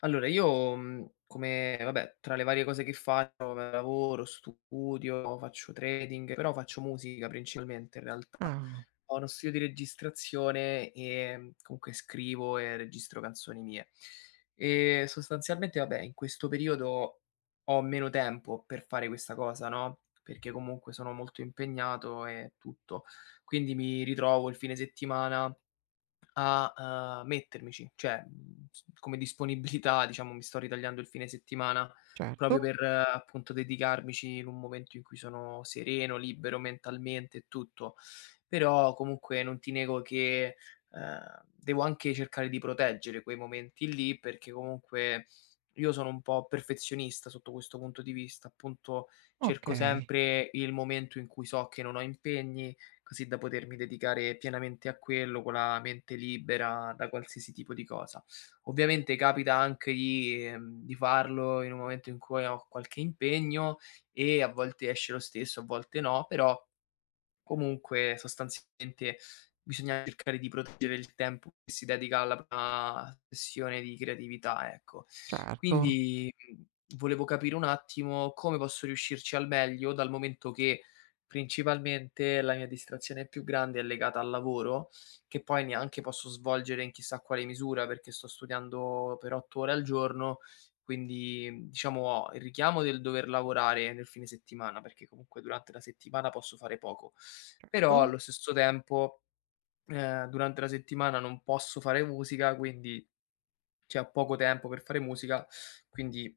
Allora io, come vabbè, tra le varie cose che faccio, vabbè, lavoro, studio, faccio trading, però faccio musica principalmente in realtà. Ah, Ho uno studio di registrazione e comunque scrivo e registro canzoni mie. E sostanzialmente vabbè, in questo periodo ho meno tempo per fare questa cosa, no, perché comunque sono molto impegnato e tutto. Quindi mi ritrovo il fine settimana a mettermici, cioè, mhmm, s come disponibilità, diciamo, mi sto ritagliando il fine settimana proprio certo, per, appunto, dedicarmici in un momento in cui sono sereno, libero mentalmente e tutto. Però comunque non ti nego che, devo anche cercare di proteggere quei momenti lì, perché comunque io sono un po' perfezionista sotto questo punto di vista, appunto cerco okay, sempre il momento in cui so che non ho impegni, così da potermi dedicare pienamente a quello, con la mente libera da qualsiasi tipo di cosa. Ovviamente capita anche di farlo in un momento in cui ho qualche impegno e a volte esce lo stesso, a volte no, però comunque sostanzialmente bisogna cercare di proteggere il tempo che si dedica alla propria sessione di creatività, ecco. certo, Quindi, volevo capire un attimo come posso riuscirci al meglio, dal momento che principalmente la mia distrazione più grande è legata al lavoro, che poi neanche posso svolgere in chissà quale misura perché sto studiando per 8 ore al giorno, quindi, diciamo, ho il richiamo del dover lavorare nel fine settimana, perché comunque durante la settimana posso fare poco. Però to allo stesso tempo, durante la settimana non posso fare musica, quindi, cioè, ho poco tempo per fare musica, quindi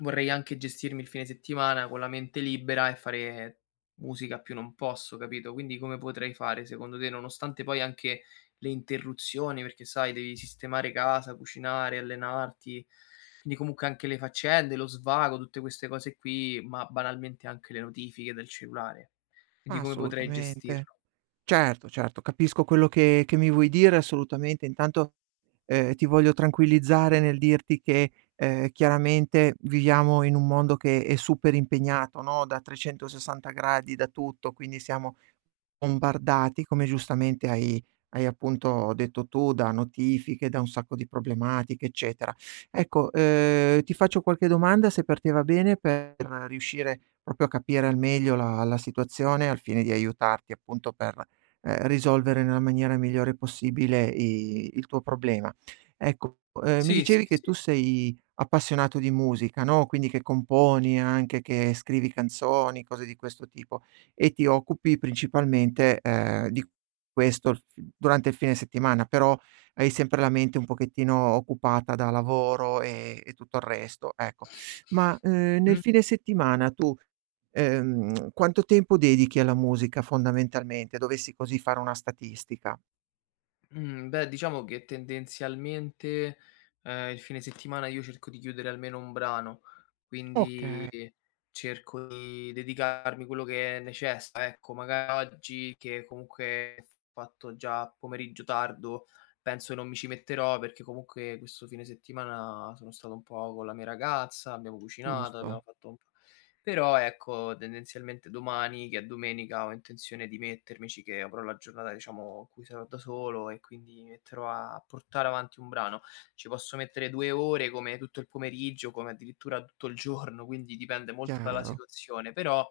vorrei anche gestirmi il fine settimana con la mente libera e fare musica a più non posso, capito, quindi come potrei fare secondo te? Nonostante poi anche le interruzioni, perché sai devi sistemare casa, cucinare, allenarti, quindi comunque anche le faccende, lo svago, tutte queste cose qui, ma banalmente anche le notifiche del cellulare. Quindi come potrei assolutamente. gestirlo? Certo, certo, capisco quello che mi vuoi dire assolutamente. Intanto, ti voglio tranquillizzare nel dirti che, chiaramente viviamo in un mondo che è super impegnato, no, da 360 gradi, da tutto, quindi siamo bombardati, come giustamente hai appunto detto tu, da notifiche, da un sacco di problematiche, eccetera. Ecco, ti faccio qualche domanda, se per te va bene, per riuscire proprio a capire al meglio la situazione, al fine di aiutarti appunto per, risolvere nella maniera migliore possibile i il tuo problema. Ecco, mi Sì, sì, dicevi che sì. tu sei appassionato di musica, no, quindi che componi anche, che scrivi canzoni, cose di questo tipo e ti occupi principalmente, di questo il f durante il fine settimana, però hai sempre la mente un pochettino occupata da lavoro e tutto il resto, ecco. Ma, nel Mh. fine settimana tu, quanto tempo dedichi alla musica fondamentalmente? Dovessi così fare una statistica. Mhmm, beh, diciamo che tendenzialmente, il fine settimana io cerco di chiudere almeno un brano, quindi Okay, cerco di dedicarmi quello che necessita, ecco. Magari oggi che comunque ho fatto già pomeriggio tardo, penso che non mi ci metterò perché comunque questo fine settimana sono stato un po' con la mia ragazza, abbiamo cucinato, abbiamo giusto, fatto un p però ecco, tendenzialmente domani, che è domenica, ho intenzione di mettermici che avrò la giornata, diciamo, in cui sarò da solo e quindi mi metterò a portare avanti un brano. Ci posso mettere 2 ore come tutto il pomeriggio, come addirittura tutto il giorno, quindi dipende molto dalla chiaro, situazione, però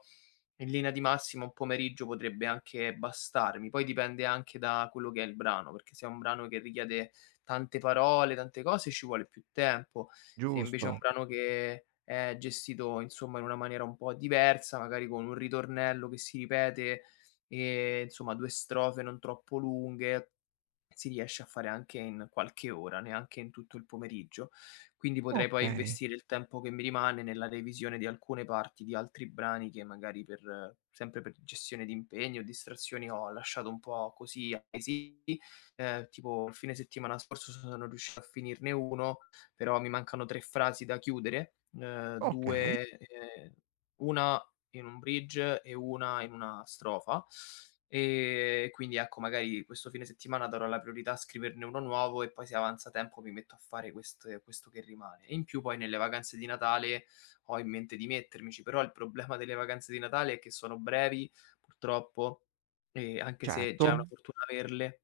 in linea di massima un pomeriggio potrebbe anche bastarmi. Poi dipende anche da quello che è il brano, perché se è un brano che richiede tante parole, tante cose, ci vuole più tempo. Se invece è un giusto. brano che è gestito, insomma, in una maniera un po' diversa, magari con un ritornello che si ripete e, insomma, 2 strofe non troppo lunghe si riesce a fare anche in qualche ora, neanche in tutto il pomeriggio. Quindi potrei poi Okay, investire il tempo che mi rimane nella revisione di alcune parti di altri brani che magari per sempre per gestione di impegni o distrazioni ho lasciato un po' così ai tipo il fine settimana scorso sono riuscito a finirne uno, però mi mancano 3 frasi da chiudere, okay, 2 una in un bridge e una in una strofa. Quindi ecco, magari questo fine settimana darò la priorità a scriverne uno nuovo e poi se avanza tempo mi metto a fare questo che rimane. E in più poi nelle vacanze di Natale ho in mente di mettermici, però il problema delle vacanze di Natale è che sono brevi, purtroppo, e anche se già è una certo. fortuna averle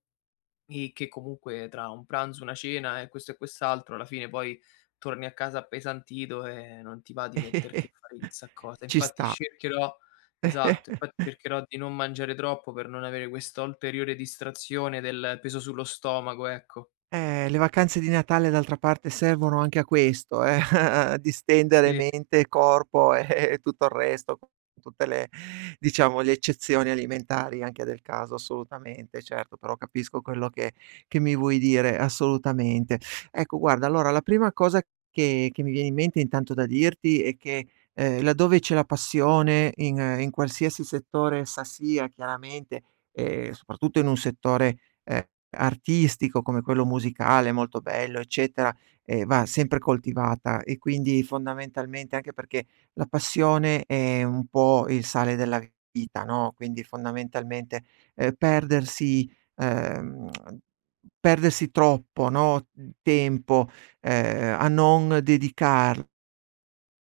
e che comunque tra un pranzo, una cena e questo e quest'altro, alla fine poi torni a casa appesantito e non ti va di metterti a fare chissà cosa. Ci Infatti sta. cercherò esatto, infatti cercherò di non mangiare troppo per non avere questa ulteriore distrazione del peso sullo stomaco, ecco. Le vacanze di Natale d'altra parte servono anche a questo, a distendere Sì, mente e corpo e tutto il resto, con tutte le diciamo le eccezioni alimentari anche del caso, assolutamente, certo, però capisco quello che mi vuoi dire, assolutamente. Ecco guarda, allora la prima cosa che mi viene in mente intanto da dirti è che, laddove c'è la passione in in qualsiasi settore essa sia chiaramente, e soprattutto in un settore, ehm artistico come quello musicale molto bello, eccetera, va sempre coltivata e quindi fondamentalmente anche perché la passione è un po' il sale della vita, no, quindi fondamentalmente, ehm, perdersi ehm, perdersi troppo, no, tempo, a non dedicarlo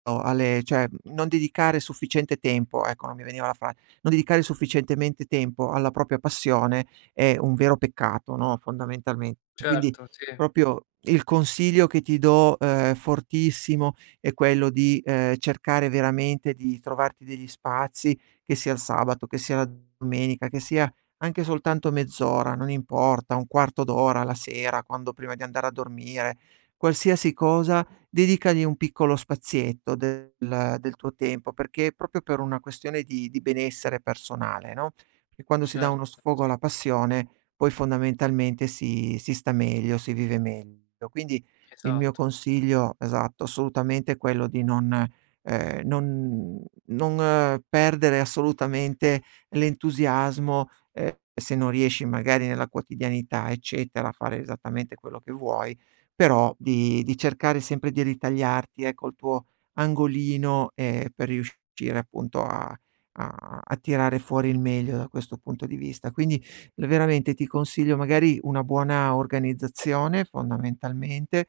o alle cioè, non dedicare sufficiente tempo, ecco, non mi veniva la fra non dedicare sufficientemente tempo alla propria passione è un vero peccato, no, fondamentalmente. Quindi certo, sì, proprio il consiglio che ti do, fortissimo, è quello di, cercare veramente di trovarti degli spazi, che sia il sabato, che sia la domenica, che sia anche soltanto mezz'ora, non importa, un quarto d'ora, la sera, quando prima di andare a dormire, qualsiasi cosa dedicagli un piccolo spazietto del tuo tempo, perché proprio per una questione di benessere personale, no, perché quando si dà uno certo, sfogo sì, alla passione, poi fondamentalmente si sta meglio, si vive meglio. Quindi il mio esatto. consiglio esatto, assolutamente è quello di non perdere assolutamente l'entusiasmo, se non riesci magari nella quotidianità, eccetera, a fare esattamente quello che vuoi però di cercare sempre di ritagliarti, ecco, il tuo angolino, per riuscire appunto a tirare fuori il meglio da questo punto di vista. Quindi l veramente ti consiglio magari una buona organizzazione fondamentalmente,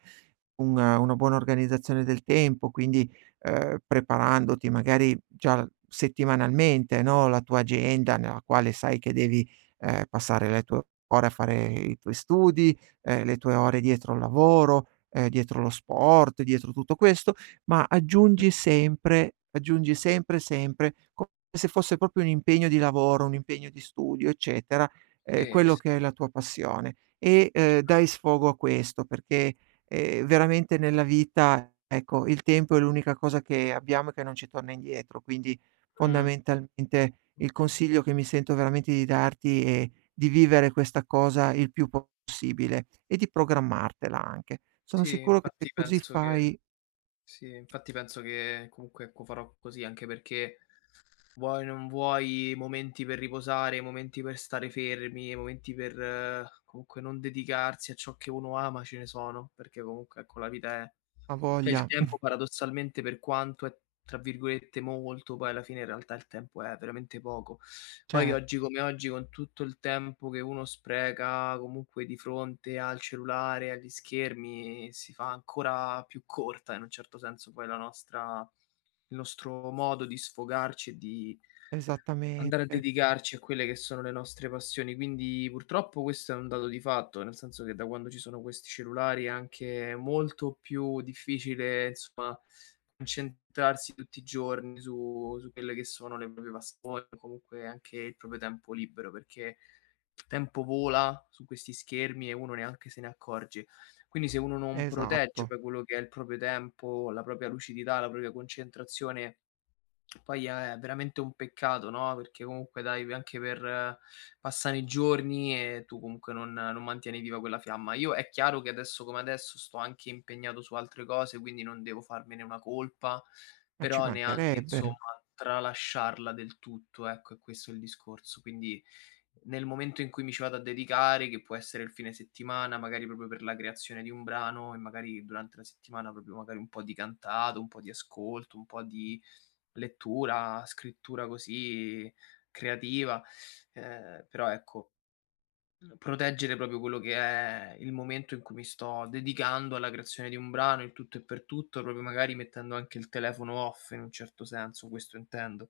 un una buona organizzazione del tempo, quindi, preparandoti magari già settimanalmente, no, la tua agenda nella quale sai che devi, passare le tue ore a fare i tuoi studi, le tue ore dietro al lavoro, dietro lo sport, dietro tutto questo, ma Mh, aggiungi sempre, sempre, come se fosse proprio un impegno di lavoro, un impegno di studio, eccetera, sì, quello sì. che è la tua passione e, dai sfogo a questo perché, veramente nella vita, ecco, il tempo è l'unica cosa che abbiamo e che non ci torna indietro. Quindi Mh. fondamentalmente il consiglio che mi sento veramente di darti è di vivere questa cosa il più possibile e di programmartela anche. Sono Sì, sicuro che se infatti così penso che fai sì, infatti penso che comunque, ecco, farò così, anche perché vuoi, non vuoi, momenti per riposare, momenti per stare fermi, momenti per comunque non dedicarsi a ciò che uno ama ce ne sono, perché comunque ecco la vita è ha cioè il voglia. tempo paradossalmente per quanto è tra virgolette "molto", poi alla fine in realtà il tempo è veramente poco. Poi Certo, oggi come oggi con tutto il tempo che uno spreca comunque di fronte al cellulare, agli schermi, si fa ancora più corta in un certo senso poi la nostra il nostro modo di sfogarci e di andare a esattamente, dedicarci a quelle che sono le nostre passioni, quindi purtroppo questo è un dato di fatto, nel senso che da quando ci sono questi cellulari è anche molto più difficile, insomma, concentrarsi tutti i giorni su quelle che sono le proprie passioni, o comunque anche il proprio tempo libero, perché il tempo vola su questi schermi e uno neanche se ne accorge. Quindi se uno non protegge esatto, poi quello che è il proprio tempo, la propria lucidità, la propria concentrazione poi è veramente un peccato, no, perché comunque dai, anche per passano i giorni e tu comunque non mantieni viva quella fiamma. Io è chiaro che adesso come adesso sto anche impegnato su altre cose, quindi non devo farmene una colpa, ma ci però neanche insomma mancherebbe. tralasciarla del tutto, ecco, è questo il discorso. Quindi nel momento in cui mi ci vado a dedicare, che può essere il fine settimana, magari proprio per la creazione di un brano e magari durante la settimana proprio magari un po' di cantato, un po' di ascolto, un po' di lettura, scrittura così creativa, però ecco, proteggere proprio quello che è il momento in cui mi sto dedicando alla creazione di un brano, il tutto e per tutto, proprio magari mettendo anche il telefono off in un certo senso, questo intendo.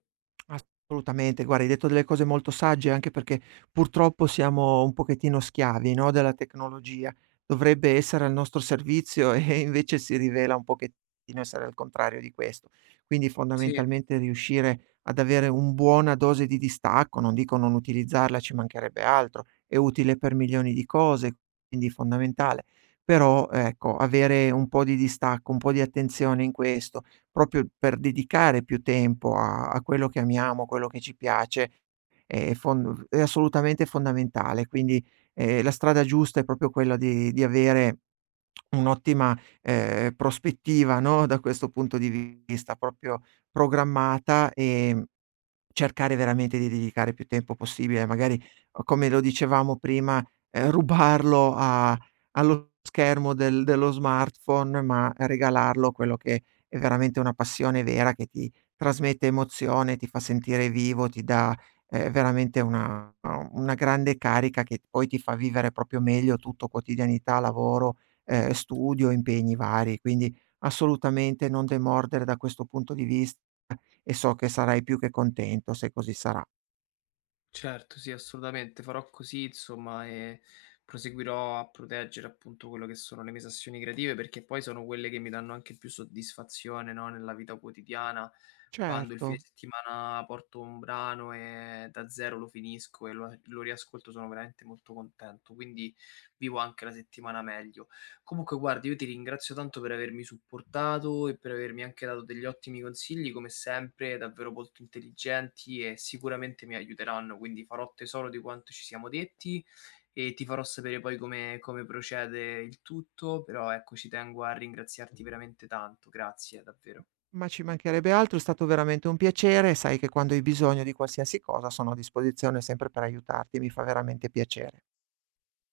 Assolutamente, guarda hai detto delle cose molto sagge, anche perché purtroppo siamo un pochettino schiavi, no, della tecnologia. Dovrebbe essere al nostro servizio e invece si rivela un pochettino essere al contrario di questo. Quindi Sì. fondamentalmente riuscire ad avere un buona dose di distacco, non dico non utilizzarla, ci mancherebbe altro, è utile per milioni di cose, quindi fondamentale. Però ecco, avere un po' di distacco, un po' di attenzione in questo, proprio per dedicare più tempo a quello che amiamo, quello che ci piace, è assolutamente fondamentale. Quindi, la strada giusta è proprio quella di avere un'ottima, prospettiva, no, da questo punto di vista, proprio programmata, cercare veramente di dedicare più tempo possibile, magari, come lo dicevamo prima, rubarlo a allo schermo dello smartphone, ma regalarlo quello che è veramente una passione vera, che ti trasmette emozione, ti fa sentire vivo, ti dà, veramente una grande carica che poi ti fa vivere proprio meglio tutto, quotidianità, lavoro, studio, impegni vari. Quindi assolutamente non demordere da questo punto di vis e so che sarai più che contento se così sarà. Certo, sì, assolutamente. Farò così, insomma, e proseguirò a proteggere appunto quello che sono le mie sessioni creative, perché poi sono quelle che mi danno anche più soddisfazione, no, nella vita quotidiana. Quando il Certo, fine settimana porto un brano e da zero lo finisco e lo riascolto, sono veramente molto contento. Quindi vivo anche la settimana meglio. Comunque guarda, io ti ringrazio tanto per avermi supportato e per avermi anche dato degli ottimi consigli, come sempre, davvero molto intelligenti e sicuramente mi aiuteranno, quindi farò tesoro di quanto ci siamo detti e ti farò sapere poi come procede il tutto, però ecco, ci tengo a ringraziarti veramente tanto, grazie davvero. ma ci mancherebbe altro, è stato veramente un piacere e sai che quando hai bisogno di qualsiasi cosa sono a disposizione sempre per aiutarti, mi fa veramente piacere.